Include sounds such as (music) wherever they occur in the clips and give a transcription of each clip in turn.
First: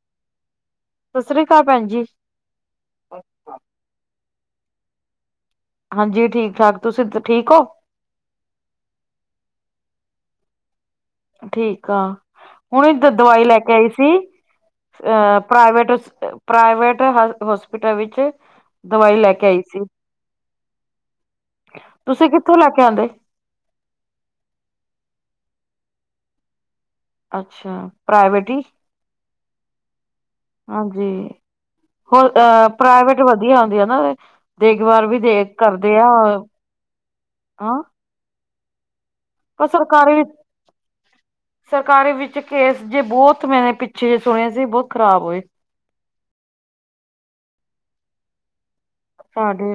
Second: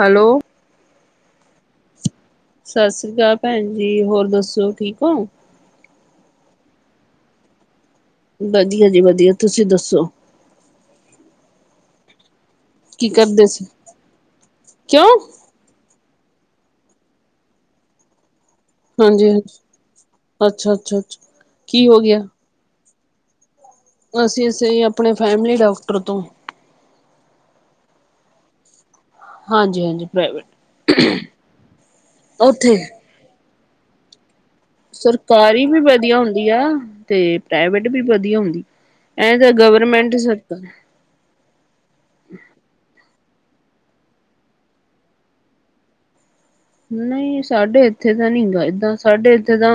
Hello ਸਤਿ ਸ੍ਰੀ ਅਕਾਲ ਭੈਣ ਜੀ। ਸਤਿ ਸ੍ਰੀ ਅਕਾਲ ਭੈਣ ਜੀ, ਹੋਰ ਦੱਸੋ ਠੀਕ ਔ? ਹਾਂਜੀ ਠੀਕ ਠਾਕ ਤੁਸੀਂ ਠੀਕ ਔ? ਵਧੀਆ ਜੀ ਵਧੀਆ, ਤੁਸੀਂ ਦੱਸੋ? ਠੀਕ ਆ, ਹੁਣੇ ਕੀ ਦਾ ਦਵਾਈ ਕਰਦੇ ਲੈ ਕੇ ਆਈ ਸੀ ਕਿਉਂ ਅਹ ਪ੍ਰਾਈਵੇਟ ਪ੍ਰਾਈਵੇਟ ਹੋਸਪਿ ਹੋਸਪਿਟਲ ਵਿੱਚ ਦਵਾਈ ਹਾਂਜੀ ਲੈ ਕੇ ਹਾਂਜੀ, ਆਈ ਸੀ, ਅੱਛਾ ਅੱਛਾ ਅੱਛਾ ਕੀ ਹੋ ਗਿਆ ਤੁਸੀਂ ਕਿੱਥੋਂ ਲੈ ਕੇ ਆਂਦੇ? ਅਸੀਂ ਅਸੀ ਆਪਣੇ ਫੈਮਲੀ ਡਾਕਟਰ ਤੋਂ ਅੱਛਾ ਪ੍ਰਾਈਵੇਟ ਈ। ਹਾਂਜੀ-ਹਾਂਜੀ ਪ੍ਰਾਈਵੇਟ ਹਾਂਜੀ, ਹੋਰ ਅ ਉੱਥੇ ਪ੍ਰਾਈਵੇਟ ਵਧੀਆ ਹੁੰਦੀ ਆ ਨਾ। ਦੇਖਭਾਲ ਵੀ ਦੇ ਸਰਕਾਰੀ ਵੀ ਕਰਦੇ ਆ ਵਧੀਆ ਹੁੰਦੀ ਆ ਤੇ ਹਾਂ ਪ੍ਰਾਈਵੇਟ ਵੀ ਵਧੀਆ ਹੁੰਦੀ। ਐਂ ਤਾਂ ਪਰ ਗਵਰਮੈਂਟ ਸਰਕਾਰੀ ਸਰਕਾਰ ਸਰਕਾਰੀ ਵਿੱਚ ਕੇਸ ਜੇ ਬਹੁਤ ਮੇਨੇ ਪਿੱਛੇ ਜੇ ਸੁਣਿਆ ਸੀ ਬਹੁਤ ਖ਼ਰਾਬ ਹੋਏ। ਨਹੀਂ ਸਾਡੇ ਇੱਥੇ ਤਾਂ ਨੀ ਗਏ ਏਦਾਂ ਸਾਡੇ ਇੱਥੇ ਤਾਂ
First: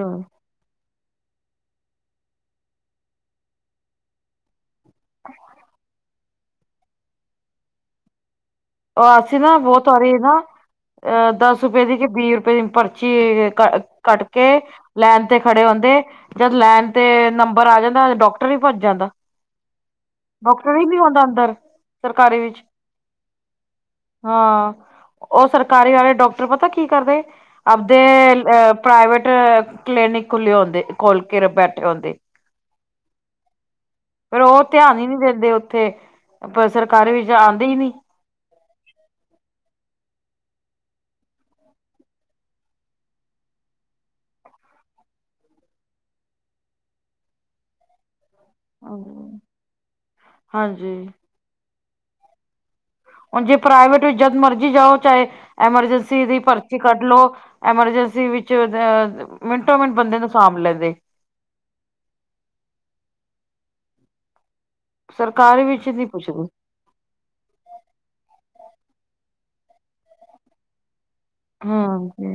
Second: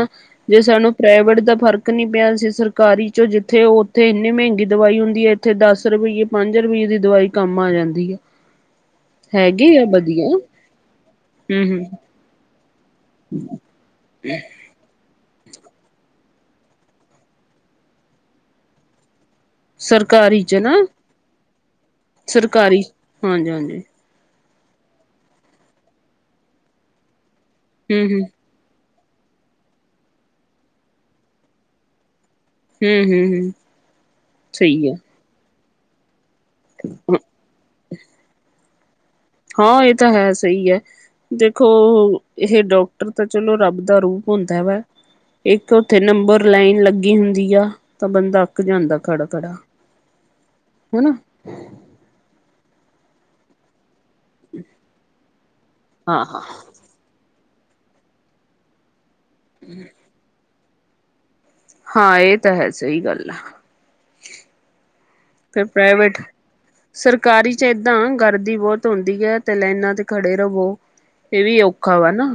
ਜੇ ਸਾਨੂੰ ਪ੍ਰਾਈਵੇਟ ਦਾ ਫ਼ਰਕ ਨੀ ਪਿਆ ਸੀ ਸਰਕਾਰੀ ਚ ਜਿੱਥੇ ਉੱਥੇ ਇੰਨੇ ਮਹਿੰਗੇ ਦਵਾਈ ਹੁੰਦੀ ਐ ਇੱਥੇ ਦਸ ਰੁਪਈਏ ਪੰਜ ਰੁਪਈਏ ਦੀ ਦਵਾਈ ਕੰਮ ਆ ਜਾਂਦੀ ਏ। ਉਹ ਅਸੀਂ ਨਾ ਬਹੁਤ ਹੋ ਰੀ ਐ ਨਾ। ਅਹ ਦਸ ਹਮ ਹਮ ਰੁਪਏ ਦੀ ਕਿ ਵੀਹ ਰੁਪਏ ਦੀ ਪਰਚੀ ਕ ਕੱਟ ਕੇ ਲੈਨ ਤੇ ਖੜੇ ਹੁੰਦੇ, ਜਦ ਲੈਣ ਤੇ ਨੰਬਰ ਆ ਜਾਂਦਾ ਡਾਕਟਰ ਹੀ ਭੱਜ ਜਾਂਦਾ। ਸਰਕਾਰੀ ਚ ਨਾ ਡਾਕਟਰ ਈ ਨੀ ਹੁੰਦਾ ਅੰਦਰ ਸਰਕਾਰੀ ਵਿਚ ਹਾਂਜੀ ਹਾਂਜੀ ਹਾਂ ਉਹ ਸਰਕਾਰੀ ਵਾਲੇ ਡਾਕਟਰ ਪਤਾ ਕੀ ਕਰਦੇ ਆਪਦੇ ਹਮ ਹਮ ਅ ਪ੍ਰਾਈਵੇਟ ਕਲੀਨਿਕ ਖੁੱਲ੍ਹੇ ਹੁੰਦੇ ਖੋਲ ਕੇ ਬੈਠੇ ਹੁੰਦੇ। ਹੂੰ ਹੂੰ ਹੂੰ ਸਹੀ ਹੈ। ਨੀ ਦਿੰਦੇ ਉੱਥੇ ਪਰ ਸਰਕਾਰੀ ਵਿੱਚ ਆਉਂਦੇ ਹੀ ਨੀ। ਹਾਂ ਇਹ ਤਾਂ ਹੈ ਸਹੀ ਹੈ। ਦੇਖੋ ਇਹ ਡਾਕਟਰ ਤਾਂ ਚਲੋ ਰੱਬ ਦਾ ਰੂਪ ਹੁੰਦਾ ਵਾ ਇੱਕ ਉੱਥੇ ਨੰਬਰ ਲਾਈਨ ਲੱਗੀ ਹੁੰਦੀ ਆ ਤਾਂ ਬੰਦਾ ਥਕ ਜਾਂਦਾ ਖੜਾ ਖੜਾ ਹਾਂਜੀ ਹਨਾ। ਹੁਣ ਜੇ ਪ੍ਰਾਈਵੇਟ ਜਦ ਮਰਜੀ ਜਾਓ ਚਾਹੇ ਹਾਂ ਐਮਰਜੈਂਸੀ ਦੀ ਹਾਂ ਭਰ ਤੁਸੀਂ ਕੱਢ ਲੋ ਐਮਰਜੈਂਸੀ ਵਿੱਚ ਅ ਮਿੰਟੋ, ਮਿੰਟ ਬੰਦੇ ਨੂੰ ਸਾਂਭ ਲੈਂਦੇ। ਹਾਂ ਇਹ ਤਾਂ ਹੈ ਸਹੀ ਗੱਲ ਆ। ਸਰਕਾਰੀ ਫਿਰ ਵਿੱਚ ਨੀ ਪ੍ਰਾਈਵੇਟ ਪੁੱਛਦੀ ਸਰਕਾਰੀ ਚ ਏਦਾਂ ਗਰਦੀ ਬਹੁਤ ਹੁੰਦੀ ਹੈ ਤੇ ਲਾਈਨਾਂ ਤੇ ਖੜੇ ਰਵੋ। ਇਹ ਵੀ ਔਖਾ ਹਮ ਵਾ ਨਾ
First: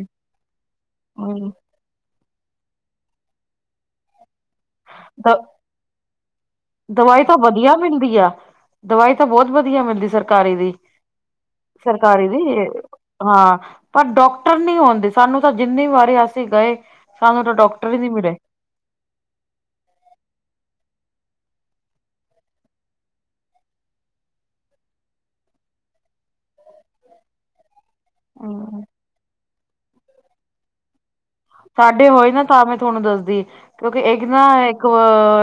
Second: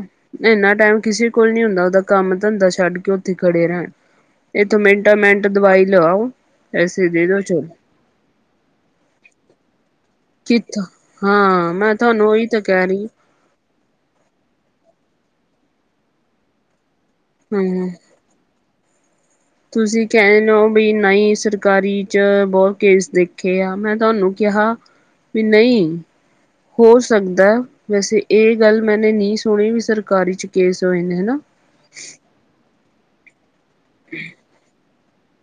ਇੰਨਾ ਟਾਈਮ ਕਿਸੇ ਹਮ ਕੋਲ ਨਹੀਂ ਹੁੰਦਾ ਉਹਦਾ ਕੰਮ ਧੰਦਾ ਛੱਡ ਕੇ ਉੱਥੇ ਖੜੇ ਰਹਿਣ ਇੱਥੋਂ ਮਿੰਟਾਂ, ਦ ਮਿੰਟ ਦਵਾਈ ਲਵਾਓ। ਦਵਾਈ ਤਾਂ ਵਧੀਆ ਮਿਲਦੀ ਆ ਦਵਾਈ ਤਾਂ ਬਹੁਤ ਵਧੀਆ ਮਿਲਦੀ ਸਰ ਸਰਕਾਰੀ ਦੀ ਕਿੱਥੋਂ ਹਾਂ ਮੈਂ ਸਰਕਾਰੀ ਤੁਹਾਨੂੰ ਦੀ ਉਹੀ ਤਾਂ ਏ। ਕਹਿ ਰਹੀ ਹਾਂ ਪਰ ਡਾਕਟਰ ਨੀ ਹੋਂਦੇ ਸਾਨੂੰ ਤਾਂ ਜਿੰਨੀ ਵਾਰੀ ਅਸੀਂ ਗਏ ਸਾਨੂੰ ਤਾਂ ਡਾਕਟਰ ਹੂੰ। ਵੀ ਨੀ ਮਿਲੇ। ਤੁਸੀਂ ਕਹਿ ਰਹੇ ਓ ਵੀ ਨਹੀਂ ਸਰਕਾਰੀ ਚ ਬਹੁਤ ਕੇਸ ਦੇਖੇ ਆ ਮੈਂ ਤੁਹਾਨੂੰ ਕਿਹਾ ਵੀ ਨਹੀਂ ਹੋ ਸਕਦਾ- ਵੈਸੇ ਇਹ ਗੱਲ ਮੈਨੇ ਨਹੀਂ ਸੁਣੀ ਵੀ ਸਰਕਾਰੀ ਚ ਕੇਸ ਹੋਏ ਨੇ ਹਨਾ। ਸਾਡੇ ਹੋਏ ਨਾ ਤਾਂ ਮੈਂ ਤੁਹਾਨੂੰ ਦੱਸਦੀ ਕਿਉਂਕਿ ਇੱਕ ਨਾ ਇੱਕ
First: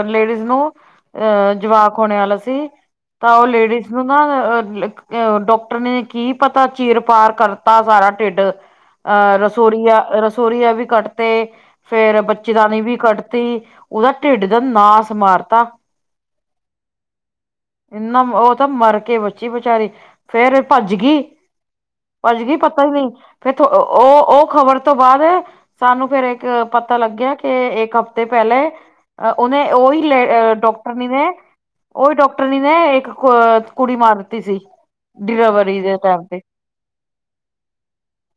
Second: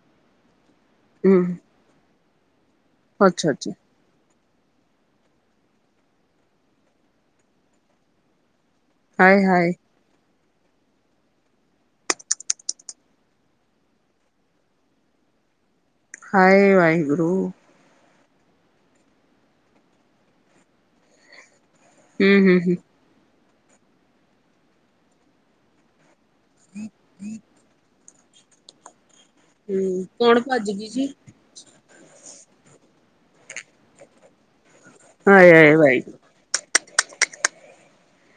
ਲੇਡੀਜ਼ ਨੂੰ ਅਹ ਹਮ ਜਵਾਕ ਹੋਣੇ ਵਾਲਾ ਸੀ ਤਾਂ ਉਹ ਅੱਛਾ ਅੱਛਾ ਲੇਡੀਜ਼ ਨੂੰ ਨਾ ਡਾਕਟਰ ਨੇ ਕੀ ਪਤਾ ਚੀਰ ਪਾਰ ਕਰਤਾ ਸਾਰਾ ਢਿੱਡ ਅਹ ਹਾਏ ਹਾਏ ਰਸੋਰੀਆਂ, ਰਸੋਰੀਆਂ ਵੀ ਕੱਟ ਤੇ ਫੇਰ ਬੱਚੇ ਦਾਨੀ ਵੀ ਕੱਢਤੀ ਉਹਦਾ ਢਿੱਡ ਦਾ ਨਾਸ ਮਾਰਤਾ। ਹਾਏ ਵਾਹਿਗੁਰੂ। ਇਨਾ ਉਹ ਤਾਂ ਮਰ ਕੇ ਬੱਚੀ ਬਚਾਰੀ ਫੇਰ ਭੱਜ ਗਈ। ਹਮ ਭੱਜਗੀ ਹਮ ਹਮ ਪਤਾ ਹੀ ਨਹੀਂ ਫਿਰ ਉਹ, ਉਹ ਖ਼ਬਰ ਤੋਂ ਬਾਅਦ ਸਾਨੂੰ ਫੇਰ ਤ ਅ ਪਤਾ ਲੱਗਿਆ ਕਿ ਇੱਕ ਹਫ਼ਤੇ ਪਹਿਲੇ ਉਹਨੇ ਉਹੀ ਹਮ ਲ ਕੌਣ ਭੱਜ ਗਈ ਜੀ ਡਾਕਟਰਨੀ ਨੇ ਉਹੀ ਡਾਕਟਰਨੀ ਨੇ ਇੱਕ ਕੁੜੀ ਮਾਰ ਦਿੱਤੀ ਸੀ ਹਾਏ ਹਾਏ ਡਿਲਵਰੀ ਦੇ ਵਾਹਿਗੁਰੂ ਟਾਈਮ ਤੇ।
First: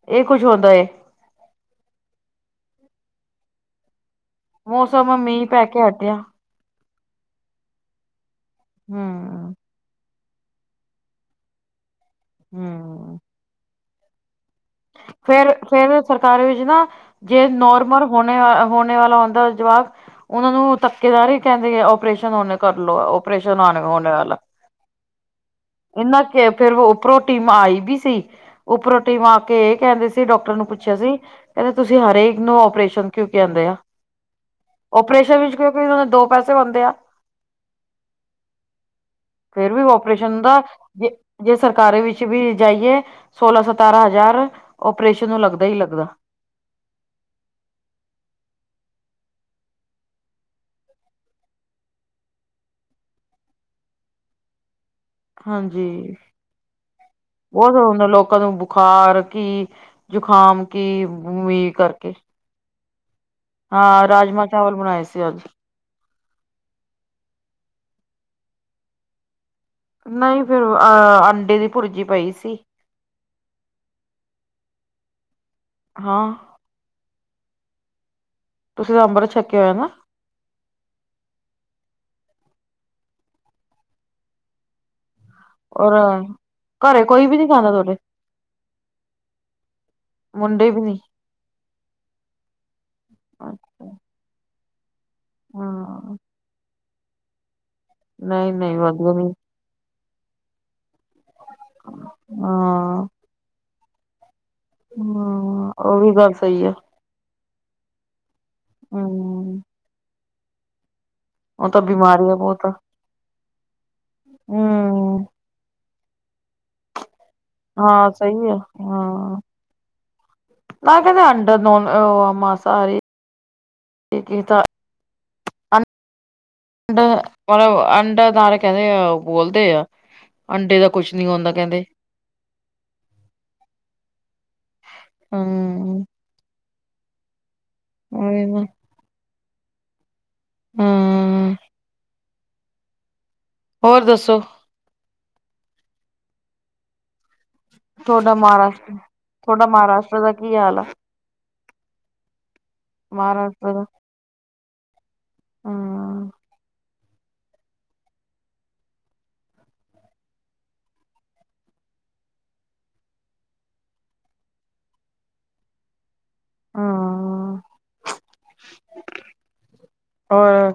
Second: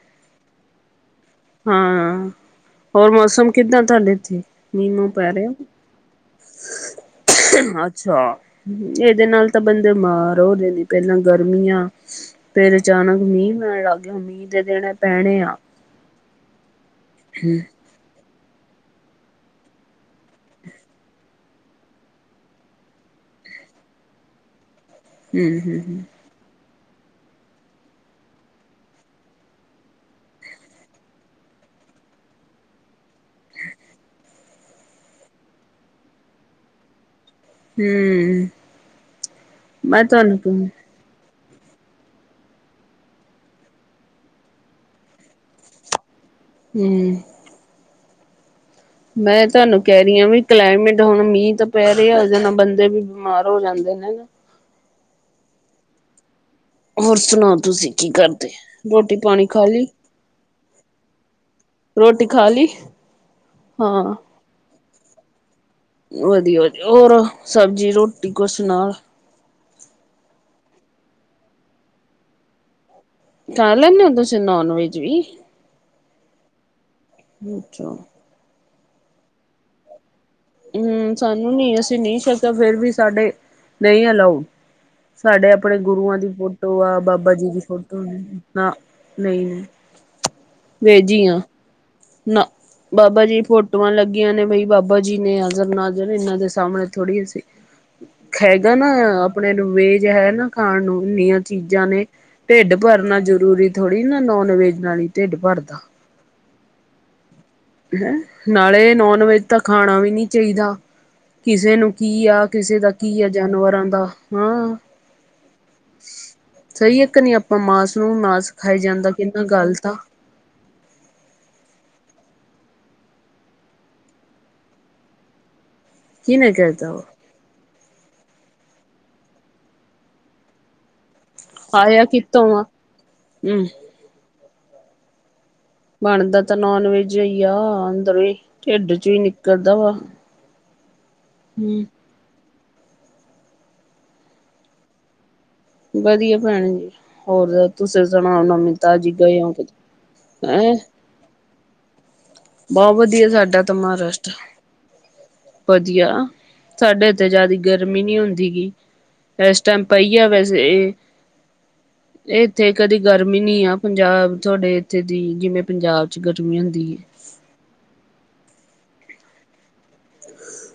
ਇਹ ਕੁੱਝ ਹੁੰਦਾ ਏ। ਹਮ ਹੋਰ ਮੌਸਮ ਕਿੱਦਾਂ ਤੁਹਾਡੇ ਇੱਥੇ? ਮੀਂਹ ਮੂੰਹ ਮੌਸਮ ਮੀਂਹ ਪੈ ਰਿਹਾ ਕੇ ਹਟਿਆ। ਅੱਛਾ ਜਿਹਦੇ ਨਾਲ ਹੂੰ ਤਾਂ ਬੰਦੇ ਬੀਮਾਰ ਹੋ ਜਾਂਦੇ। ਪਹਿਲਾਂ ਗਰਮੀਆਂ ਫੇਰ ਹੂੰ ਅਚਾਨਕ ਮੀਂਹ ਪੈਣ ਲੱਗ ਗਿਆ ਮੀਂਹ ਦੇ ਦਿਨ ਫੇਰ ਫੇਰ ਸਰਕਾਰੀ ਵਿੱਚ ਨਾ ਜੇ ਨੋਰਮਲ ਹੋਣੇ, ਹੋਣੇ ਵਾਲਾ ਹੁੰਦਾ ਜਵਾਕ ਉਹਨਾਂ ਨੂੰ ਧੱਕੇ ਨਾਲ ਹੀ ਕਹਿੰਦੇ ਆ ਓਪਰੇਸ਼ਨ ਹੁਨੇ ਕਰ ਲਓ ਓਪਰੇਸ਼ਨ ਹੋਣੇ ਵਾਲਾ। ਹਮ ਹਮ ਇਹਨਾਂ ਫੇਰ ਫੇਰ ਉਪਰੋਂ ਟੀਮ ਆਈ ਵੀ ਸੀ। ਉਪਰੋ ਟੀਮ ਆ ਕੇ ਇਹ ਕਹਿੰਦੇ ਸੀ, ਡਾਕਟਰ ਨੂੰ ਪੁੱਛਿਆ ਸੀ, ਕਹਿੰਦੇ ਤੁਸੀਂ ਹਰੇਕ ਨੂੰ ਉਪਓਰੇਸ਼ਨ ਕਿਉਂਕਿ ਕਹਿੰਦੇ ਆ, ਓਪਰੇਸ਼ਨ ਵਿੱਚ ਕਿਉਂਕਿ ਉਹ ਦੋ ਪੈਸੇ ਬਣਦੇ ਆ ਹਮ ਫੇਰ ਵੀ ਮੈਂ ਤਾਂ ਨ ਓਪਰੇਸ਼ਨ ਤ ਦਾ ਜੇ ਜੇ ਸਰਕਾਰਾਂ ਵਿੱਚ ਵੀ ਜਾਈਏ। ਸੋਲਾਂ, ਸਤਾਰਾਂ, ਹਜ਼ਾਰ ਓਪਰੇਸ਼ਨ ਨੂੰ ਲੱਗਦਾ ਹੀ ਲੱਗਦਾ। ਹਮ ਮੈਂ ਤੁਹਾਨੂੰ ਕਹਿ ਰਹੀ ਹਾਂ, ਵੀ ਕਲਾਈਮੇਟ ਹੁਣ ਮੀਂਹ ਤਾਂ ਪੈ ਰਿਹਾ, ਉਹਦੇ ਨਾਲ ਬੰਦੇ ਵੀ ਬਿਮਾਰ ਹੋ ਜਾਂਦੇ ਨੇ ਹਾਂਜੀ ਹੋਰ ਸੁਣਾਓ ਬਹੁਤ ਤੁਸੀਂ ਹੁੰਦਾ, ਕੀ ਲੋਕਾਂ ਕਰਦੇ ਨੂੰ ਰੋਟੀ ਬੁਖਾਰ ਪਾਣੀ ਖਾ ਕੀ, ਲਈ ਜੁਕਾਮ ਕੀ ਮੀਂ ਕਰਕੇ ਖਾਲੀ ਹਾਂ, ਰਾਜਮਾਂ -ਚਾਵਲ ਬਣਾਏ ਸੀ ਅੱਜ ਵਧੀਆ ਵਧੀਆ ਹੋਰ ਸਬਜ਼ੀ ਰੋਟੀ ਕੁਛ ਨਾਲ ਨਹੀਂ ਫੇਰ, ਅਹ ਅੰਡੇ ਦੀ ਭੁਰਜੀ ਪਈ ਸੀ। ਖਾ ਲੈਂਦੇ ਓ, ਤੁਸੀਂ ਨੋਨ ਵੈਜ ਵੀ ਹਾਂ ਅੱਛਾ ਤੁਸੀਂ ਅੰਬਰ ਛੱਕਿਆ ਹੋਇਆ ਨਾ ਹਮ, ਸਾਨੂੰ ਨੀ ਅਸੀਂ ਨਹੀਂ ਛੱਕਿਆ, ਫੇਰ ਵੀ ਸਾਡੇ ਨਹੀਂ ਅਲਾਓ ਸਾਡੇ ਆਪਣੇ ਔਰ ਗੁਰੂਆਂ ਦੀ ਫੋਟੋ ਆ, ਘਰੇ ਕੋਈ ਬਾਬਾ ਵੀ ਨੀ ਜੀ ਦੀ ਖਾਂਦਾ ਤੁਹਾਡੇ ਫੋਟੋ ਹੀ ਨਾ, ਨਹੀ ਨਹੀ ਮੁੰਡੇ ਵੀ ਨੀ ਨਾ ਬਾਬਾ ਜੀ, ਫੋਟੋਆਂ ਲੱਗੀਆਂ ਨੇ ਬਈ ਬਾਬਾ ਬਜੀ ਨੇ ਹਾਜ਼ਰ ਨਾਜ਼ਰ ਹਾਂ ਇਹਨਾਂ ਦੇ ਸਾਹਮਣੇ ਥੋੜ੍ਹੀਸੀ, ਨਹੀਂ ਹੈਗਾ ਨਹੀਂ ਨਾ ਵਧੀਆ ਨੀ ਆਪਣੇ ਵੈਜ ਹੈ ਨਾ ਖਾਣ ਨੂੰ, ਇੰਨੀਆਂ ਚੀਜ਼ਾਂ ਨੇ, ਢਿੱਡ ਹਾਂ ਭਰਨਾ ਜ਼ਰੂਰੀ ਥੋੜੀ ਨਾ, ਨੋਨ ਵੈਜ ਨਾਲ ਹੀ ਢਿੱਡ ਹਮ ਭਰਦਾ ਉਹ ਵੀ ਗੱਲ ਸਹੀ ਹੈ ਹੈਂ ਨਾਲੇ ਨੋਨ ਵੈਜ ਤਾਂ, ਹਮ ਖਾਣਾ ਵੀ ਨਹੀ ਚਾਹੀਦਾ। ਉਹ ਕਿਸੇ ਤਾਂ ਨੂੰ ਕੀ ਬਿਮਾਰੀ ਹੈ ਆ ਬਹੁਤ ਹਮ ਕਿਸੇ ਦਾ ਕੀ ਆ ਜਾਨਵਰਾਂ ਦਾ, ਹਾਂ ਸ ਸਹੀ ਇੱਕ ਨੀ ਆਪ ਹੁਣ ਮਾਸ ਹਾਂ ਨੂੰ ਸਹੀ ਮਾਸ ਹੈ ਖਾਈ ਜਾਂਦਾ ਹਾਂ ਕਿੰਨਾ ਗਲਤ ਆ ਨਾ ਕਹਿੰਦੇ, ਅੰਡਰ ਨੋਨ ਉਹ ਮਾਸਾਹਾਰੀ ਕੀਤਾ। ਕੀਨੇ ਕਹੀ ਅੰਡਾ ਮਤਲਬ ਅੰਡਾਦਾਰ ਕਹਿੰਦੇ ਆ, ਬੋਲਦੇ ਆ, ਅੰਡੇ ਦਾ ਕੁਛ ਨੀ ਹੁੰਦਾ। ਕਹਿੰਦੇ ਸਾਲਿਆ ਕਿੱਥੋਂ ਆਵਾ ਹਮ ਹਮ ਆਉਂਦਾ ਤਾਂ, ਨੋਨ ਵੈਜ ਹੀ ਆ, ਅੰਦਰੋਂ ਉਹੀ ਨਾ। ਢਿੱਡ 'ਚ ਵੀ ਨਿਕਲਦਾ ਵਾ ਹਮ ਹਮ ਹੋਰ ਦੱਸੋ ਵਧੀਆ ਭੈਣ ਜੀ। ਹੋਰ ਦੱਸੋ ਤੁਸੀਂ ਤੁਹਾਡਾ ਸੁਣਾਓ, ਨਮੀ ਮਹਾਰਾਸ਼ਟਰ ਤਾਜ਼ੀ ਗਏ ਹੋ ਤੁਹਾਡਾ ਮਹਾਰਾਸ਼ਟਰ ਦਾ ਕੀ ਕਿਧਰੇ ਹਾਲ ਹੈਂ। ਆ ਬਹੁਤ ਵਧੀਆ, ਸਾਡਾ ਮਹਾਰਾਸ਼ਟਰ ਤਾਂ ਦਾ ਮਹਾਰਾਸ਼ਟਰ ਵਧੀਆ ਹਮ ਸਾਡੇ ਤੇ ਜਿਆਦਾ ਗਰਮੀ ਨਹੀਂ ਹੁੰਦੀ ਗੀ, ਇਸ ਟਾਈਮ ਪਹੀਆ ਵੈਸੇ ਇੱਥੇ ਕਦੀ ਗਰਮੀ ਨਹੀਂ ਆ, ਪੰਜਾਬ ਤੁਹਾਡੇ ਇੱਥੇ ਦੀ, ਜਿਵੇਂ ਪੰਜਾਬ 'ਚ ਗਰਮੀ ਹੁੰਦੀ ਏ। ਹਾਂ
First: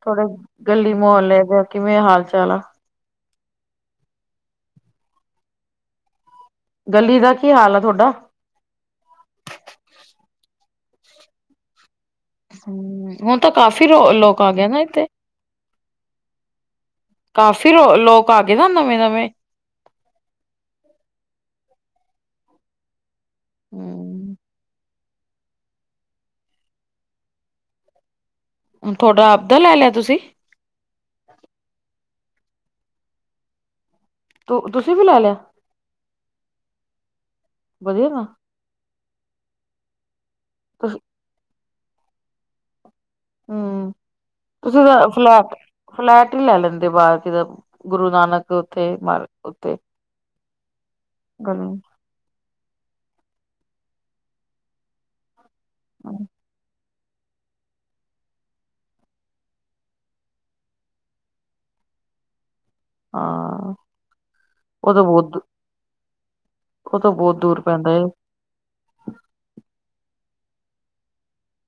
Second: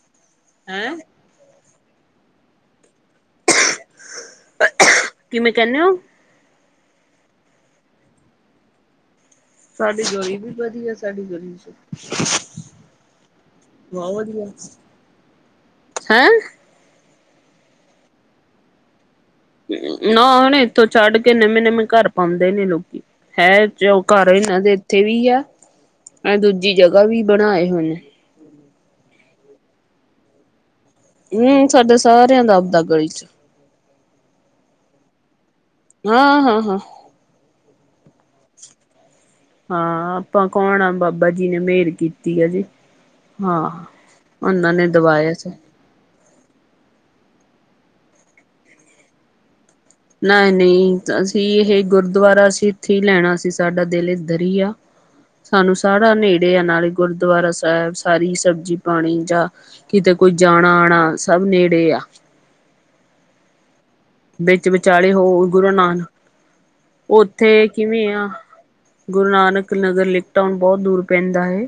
ਥੋੜੇ ਗਲੀ ਹੈਂ ਮਹੱਲੇ ਦੇ। ਕਿਵੇਂ ਹਾਲ ਚਾਲ ਆਲਾ ਕਿਵੇਂ ਕਹਿੰਨੇ ਹੋ ਗਲੀ ਦਾ ਕੀ ਹਾਲ ਤੁਹਾਡਾ ਸਾਡੀ ਗਲੀ ਵੀ ਵਧੀਆ, ਸਾਡੀ ਗਲੀ ਚ ਹੂ ਹੁਣ ਤਾਂ, ਕਾਫ਼ੀ ਬਹੁਤ ਲੋਕ ਵਧੀਆ ਆ ਗਏ ਨਾ ਇੱਥੇ ਹੈਂ, ਕਾਫ਼ੀ ਰ ਲੋਕ, ਆ ਗਏ ਨਾ ਨਵੇਂ- ਨਵੇਂ ਨਾ ਹੁਣ ਇੱਥੋਂ ਛੱਡ ਕੇ, ਨਵੇਂ- ਨਵੇਂ ਘਰ ਪਾਉਂਦੇ ਨੇ ਲੋਕੀ, ਹੈ ਉਹ ਘਰ ਅ ਹਮ ਤਦ ਇੱਥੇ ਵੀ ਆ ਅਹ, ਦੂਜੀ ਜਗ੍ਹਾ ਵੀ ਬਣਾਏ ਹੋਏ ਨੇ, ਤੁਹਾਡਾ ਆਪਦਾ, ਲੈ ਲਿਆ ਤੁਸੀਂ? ਨਹੀ ਸਾਡੇ ਸਾਰਿਆਂ ਦਾ, ਆਪਦਾ ਗਲੀ ਚ ਤੂੰ ਤੁਸੀਂ ਵੀ ਲੈ ਲਿਆ, ਹਾਂ ਹਾਂ ਹਾਂ ਮਜੇ ਤਾਂ ਹਾਂ, ਆਪਾਂ ਕੌਣ ਆ ਬਾਬਾ ਜੀ ਨੇ, ਮੇਹਰ ਕੀਤੀ ਆ ਜੀ। ਹਾਂ ਹੂ ਉਹਨਾਂ ਨੇ ਦਵਾਇਆ ਸੀ ਫਲੈ-ਫਲੈਟ ਫਲੈਟ ਹੀ ਲੈ ਲੈਂਦੇ, ਬਾਹਰ ਕਿਤੇ ਗੁਰੂ ਨਾਨਕ ਉੱਥੇ ਮ ਉੱਥੇ ਨਹੀ -ਨਹੀਂ ਅਸੀਂ ਹਾਂ ਇਹ ਗੁਰਦੁਆਰਾ ਸੀ। ਉੱਥੇ ਹੀ ਲੈਣਾ ਸੀ। ਸਾਡਾ ਦਿਲ ਇੱਧਰ ਹੀ ਆ, ਸਾਨੂੰ ਸਾਰਾ ਨੇੜੇ ਆ ਨਾਲੇ ਗੁਰਦੁਆਰਾ ਸਾਹਿਬ, ਸਾਰੀ ਸਬਜ਼ੀ, ਪਾਣੀ ਜਾਂ ਕਿਤੇ ਕੋਈ, ਜਾਣਾ -ਆਉਣਾ ਸਭ ਨੇੜੇ ਆ ਆ ਵਿੱਚ ਵਿਚਾਲੇ ਹੋ, ਗੁਰੂ ਨਾਨਕ ਉਹ ਤਾਂ ਬਹੁਤ ਦੂਰ ਉੱਥੇ ਪੈਂਦਾ ਹੈ ਕਿਵੇਂ ਆ ਗੁਰੂ ਨਾਨਕ ਨਗਰ ਲੀਤਾ ਏ, ਹੁਣ ਬਹੁਤ ਦੂਰ, ਪੈਂਦਾ ਹੈ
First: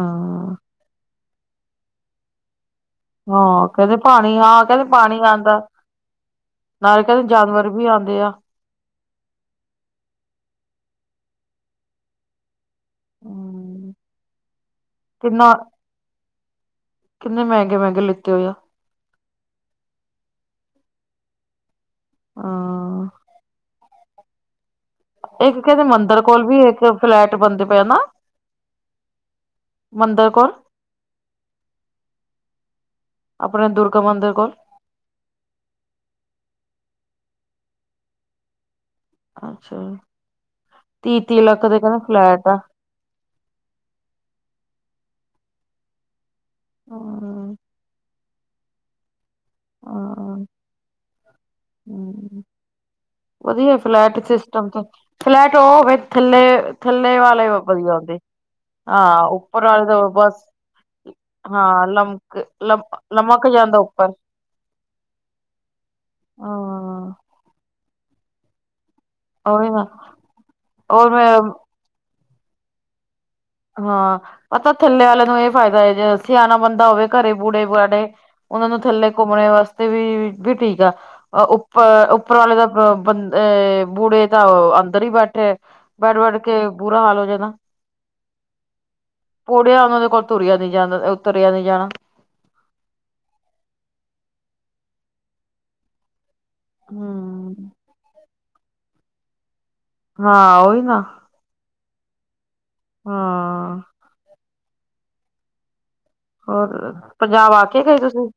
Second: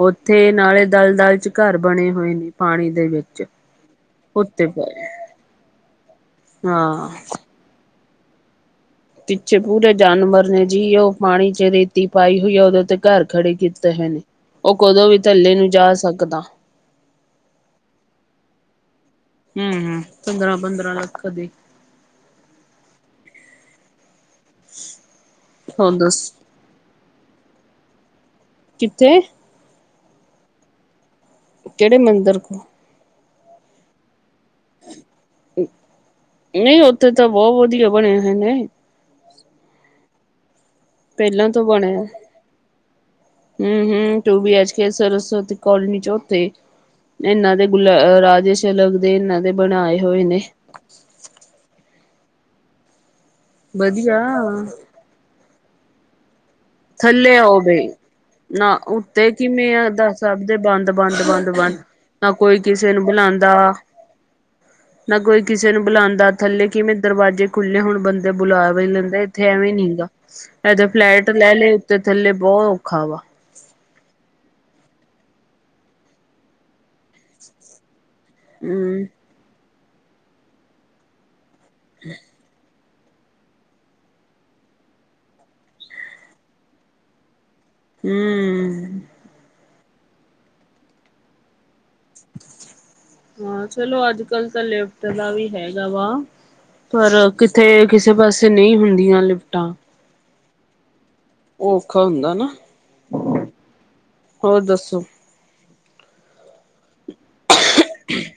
ਉੱਥੇ ਨਾਲੇ, ਦਲ -ਦਲ ਚ ਘਰ ਬਣੇ ਹੋਏ ਨੇ ਪਾਣੀ ਦੇ ਵੇ ਹਾਂ, ਕਹਿੰਦੇ ਪਾਣੀ ਹਾਂ, ਕਹਿੰਦੇ ਪਾਣੀ ਆਦਾ ਨਾਲ ਹਾਂ ਕਹਿੰਦੇ, ਜਾਨਵਰ ਵੀ ਆਉਂਦੇ ਆ ਪਿੱਛੇ ਪੂਰੇ ਜਾਨਵਰ ਨੇ ਜੀ, ਉਹ ਪਾਣੀ ਚ ਰੇਤੀ ਪਾਈ, ਹੋਈ ਹੈ ਉਦੋਂ ਤੇ ਘਰ ਖੜੇ ਹਮ ਕੀਤੇ ਹੈ ਨੇ, ਉਹ ਕਦੋਂ ਵੀ, ਕਿੰਨਾ ਥੱਲੇ ਨੂੰ ਜਾ ਸਕਦਾ ਕਿੰਨੇ, ਮਹਿੰਗੇ -ਮਹਿੰਗੇ ਲਿੱਤੇ ਹੋਏ ਆ ਹਮ-ਹਮ ਪੰਦਰਾ- ਪੰਦਰਾਾਂ ਲੱਖ ਦੇ ਆਂ ਇੱਕ ਕਹਿੰਦੇ ਹੁਣ ਮੰਦਿਰ ਦੱਸ ਕੋਲ ਵੀ, ਇੱਕ ਫਲੈਟ ਬਣਦੇ ਪਏ ਨਾ ਕਿੱਥੇ ਮੰਦਰ ਕੌਲ, ਕਿਹੜੇ, ਮੰਦਿਰ ਕੋ? ਆਪਣਾ ਦੁਰਗਾ ਮੰਦਿਰ, ਕੋਲ ਨਹੀਂ ਉੱਥੇ ਤਾਂ ਬਹੁ, ਵਧੀਆ ਬਣੇ ਹੋਏ ਨੇ ਅੱਛਾ, ਤੀਹ- ਤੀਹ ਲੱਖ ਦਾ ਕਹਿੰਦੇ ਫਲੈਟ ਆ ਹਮ -ਹਮ two B H K Saraswati colony, ਉਥੇ ਹਮ ਇਹਨਾਂ ਦੇ ਗੁਲਾ ਰਾਜੇ ਸ਼ਲਮ ਦੇ, ਇਹਨਾਂ ਦੇ ਬਣਾਏ ਹੋਏ ਹਾਂ ਨੇ ਵਧੀਆ, ਫਲੈਟ ਸਿਸਟਮ ਤੇ ਫਲੈਟ ਉਹ ਹੋਵੇ, ਥੱਲੇ -ਥੱਲੇ ਵਾਲੇ ਆਓ ਬਈ ਵਧੀਆ ਹੁੰਦੇ ਨਾ ਹਾਂ, ਉੱਤੇ ਉੱਪਰ ਕਿਵੇਂ ਵਾਲੇ ਆ ਤੋਂ ਦਾ ਸਭ ਬਸ, ਦੇ ਬੰਦ-ਬੰਦ-ਬੰਦ-ਬੰਦ ਹਾਂ ਨਾ ਲਮਕ ਕੋਈ ਲ ਕਿਸੇ ਨੂੰ ਲਮਕ ਬੁਲਾਂਦਾ ਜਾਂਦਾ ਪਰ ਨਾ ਕੋਈ ਕਿਸੇ ਨੂੰ ਬੁਲਾਉਂਦਾ, ਥੱਲੇ ਕਿਵੇਂ ਹਾਂ ਦਰਵਾਜ਼ੇ ਖੁੱਲੇ, ਹੁਣ ਬੰਦੇ ਬੁਲਾ ਵੀ ਲੈਂਦੇ ਇਥੇ ਉਹੀ ਐਵੇਂ ਨਾ ਨਈਂ ਗਾ, ਐ ਤੇ ਔਰ ਮੈਂ ਫਲੈਟ ਲੈ ਲਏ ਉੱਤੇ- ਥੱਲੇ ਬਹੁਤ ਔਖਾ ਵਾ ਹਾਂ ਪਤਾ, ਥੱਲੇ ਵਾਲਿਆਂ ਨੂੰ ਇਹ ਫਾਇਦਾ ਹੈ ਜੇ, ਸਿਆਣਾ ਬੰਦਾ ਹੋਵੇ ਘਰੇ ਬੂਟੇ ਬਾਟੇ ਉਹਨਾਂ ਦਾ ਹੂੰ-ਹੂੰ ਥੱਲੇ ਘੁੰਮਣੇ ਵਾਸਤੇ ਵੀ -ਵੀ ਠੀਕ ਆ, ਉੱਪਰ -ਉੱਪਰ ਵਾਲੇ ਦਾ ਬੰਦੇ ਬੂੜੇ ਤਾਂ, ਅੰਦਰ ਹੀ ਬੈਠੇ, ਬੈਠ -ਬੈਠ ਕੇ ਬੁਰਾ ਹਾਲ ਹੋ ਜਾਏਗਾ ਹੂੰ! ਕੁੜਿਆ ਉਹਨਾਂ ਦੇ ਕੋਲ ਤੁਰਿਆ ਨੀ ਜਾਂਦਾ ਤੁਰਿਆ ਨਹੀਂ ਜਾਣਾ। ਹਾਂ! ਚਲੋ ਅੱਜ- ਕੱਲ ਤਾਂ ਲਿਫਟ ਦਾ ਵੀ ਹੈਗਾ ਵਾ ਪਰ। ਹਮ ਕਿਥੇ ਕਿਸੇ ਪਾਸੇ ਨਹੀਂ ਹੁੰਦੀਆਂ ਲਿਫਟਾਂ। ਹਾਂ! ਓਹੀ ਨਾ। ਉਹ ਔਖਾ ਹੁੰਦਾ ਨਾ ਹਾਂ ਹੋਰ ਦੱਸੋ। ਹੋਰ ਪੰਜਾਬ ਆ ਕੇ ਗਏ ਤੁਸੀਂ?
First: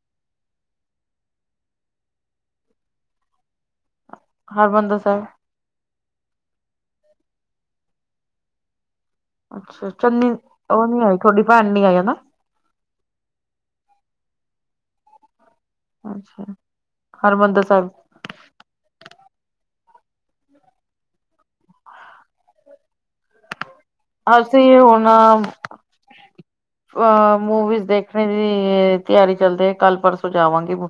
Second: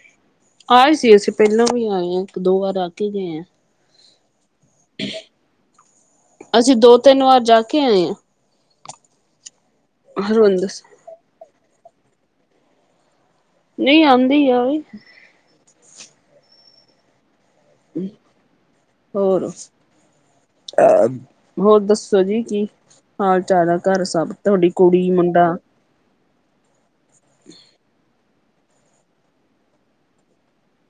ਆਏ ਸੀ ਅਸੀਂ, ਪਹਿਲਾਂ ਵੀ ਆਏ ਹਾ, ਇੱਕ- ਦੋ ਵਾਰ ਆ ਕੇ ਗਏ ਹਾਂ ਹਰਿਮੰਦਰ ਸਾਹਿਬ ਅਸੀਂ ਦੋ- ਤਿੰਨ ਵਾਰ ਜਾ ਕੇ ਆਏ ਹਾਂ ਅੱਛਾ! ਚੰਨੀ ਹਰਿਮੰਦਰ ਉਹ ਸਾਹਿਬ। ਨੀ ਆਈ ਤੁਹਾਡੀ ਪੈਣ ਨੀ ਆਈ ਹਨਾ ਨਹੀਂ ਆਂਦੀ ਹੈ ਔਵੀ ਅੱਛਾ! ਹਰਿਮੰਦਰ ਸਾਹਿਬ ਹੋਰ ਅ ਹੋਰ ਦੱਸੋ ਜੀ ਕੀ ਹਾਲ ਚਾਲ ਹੈ ਘਰ ਸਭ ਤੁਹਾਡੀ ਅਸੀਂ ਹੁਣ ਕੁੜੀ- ਮੁੰਡਾ ਅ ਮੂਵੀਜ਼ ਦੇਖਣ ਦੀ ਤਿਆਰੀ ਚੱਲਦੇ, ਕੱਲ ਪਰਸੋਂ ਜਾਵਾਂਗੇ, ਹੁਣ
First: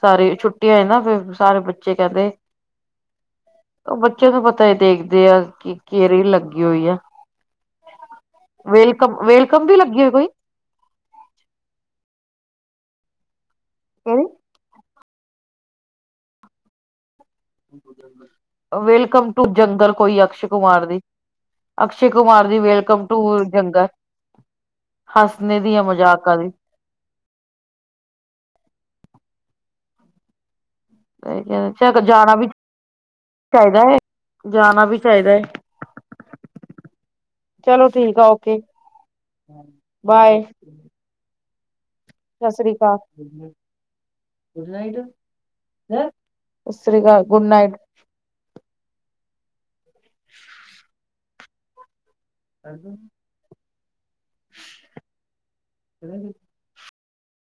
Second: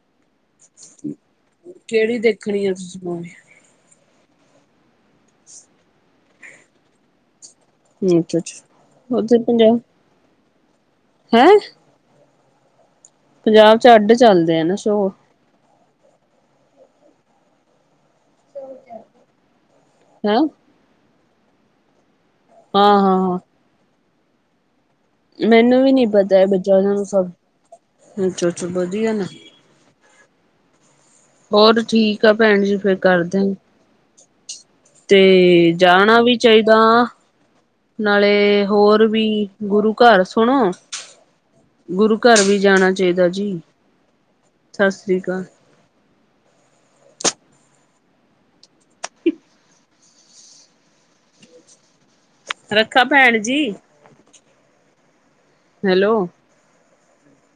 ਸਾਰੀ ਛੁੱਟੀ ਛੁਟੀ ਹੋਏ ਨਾ ਫਿਰ ਸਾਰੇ ਬੱਚੇ ਕਿਹੜੀ ਕਹਿੰਦੇ ਦੇਖਣੀ ਆ ਤੁਸੀਂ ਮੂਵੀ ਉਹ ਬੱਚਾ ਤਾਂ ਪਤਾ ਹੀ ਦੇਖਦੇ ਆ ਕਿ ਕਿ ਕੇਰੀ ਲੱਗੀ ਹੋਈ ਆ ਅੱਛਾ ਅੱਛਾ ਵੇਲਕਮ- ਉਧਰ ਵੇਲਕਮ ਵੀ ਪੰਜਾਬ ਲੱਗੀ ਹੈ ਕੋਈ ਹੈਂ ਪੰਜਾਬ 'ਚ ਅੱਡ ਕਿਹੜੀ ਚੱਲਦੇ ਆ ਨਾ ਸ਼ੋ ਵੇਲਕਮ ਟੂ ਜੰਗਲ ਕੋਈ, ਹੈਂ ਅਕਸ਼ੇ ਕੁਮਾਰ ਦੀ ਅਕਸ਼ੇ ਕੁਮਾਰ ਹਾਂ ਵੈਲਕਮ ਟੂ ਹਾਂ ਹਾਂ ਜੰਗਲ ਹੱਸਣੇ ਦੀ ਮੈਨੂੰ ਆ ਵੀ ਨੀ ਮਜ਼ਾਕਾਂ ਪਤਾ ਹੈ ਦੀ ਬੱਚਾ ਉਹਨਾਂ ਨੂੰ ਸਭ ਅੱਛਾ ਅੱਛਾ ਵਧੀਆ ਨਾ ਹੋਰ ਠੀਕ ਆ ਜਾਣਾ ਵੀ ਪੈਣ ਜੀ ਫੇਰ ਕਰਦੇ ਆ। ਚਾਹੀਦਾ ਹੈ ਜਾਣਾ ਵੀ ਤੇ ਚਾਹੀਦਾ ਹੈ ਜਾਣਾ ਵੀ ਚਾਹੀਦਾ ਚਲੋ ਠੀਕ ਆ ਓਕੇ ਨਾਲੇ ਹੋਰ ਵੀ, ਗੁਰੂ ਘਰ ਬਾਏ ਸੁਣੋ, ਸਤਿ ਗੁਰੂ ਘਰ ਵੀ ਸ੍ਰੀ ਜਾਣਾ ਚਾਹੀਦਾ ਅਕਾਲ ਜੀ, ਸਤਿ ਸ੍ਰੀ ਅਕਾਲ ਸਸ੍ਰ੍ਰੀ -ਕਾਲ ਗ ਗੁੱਡ ਨਾਈਟ (unintelligible) ਕਰ ਰੱਖਾ ਪੈਣ ਜੀ ਹੈਲੋ ਦੋ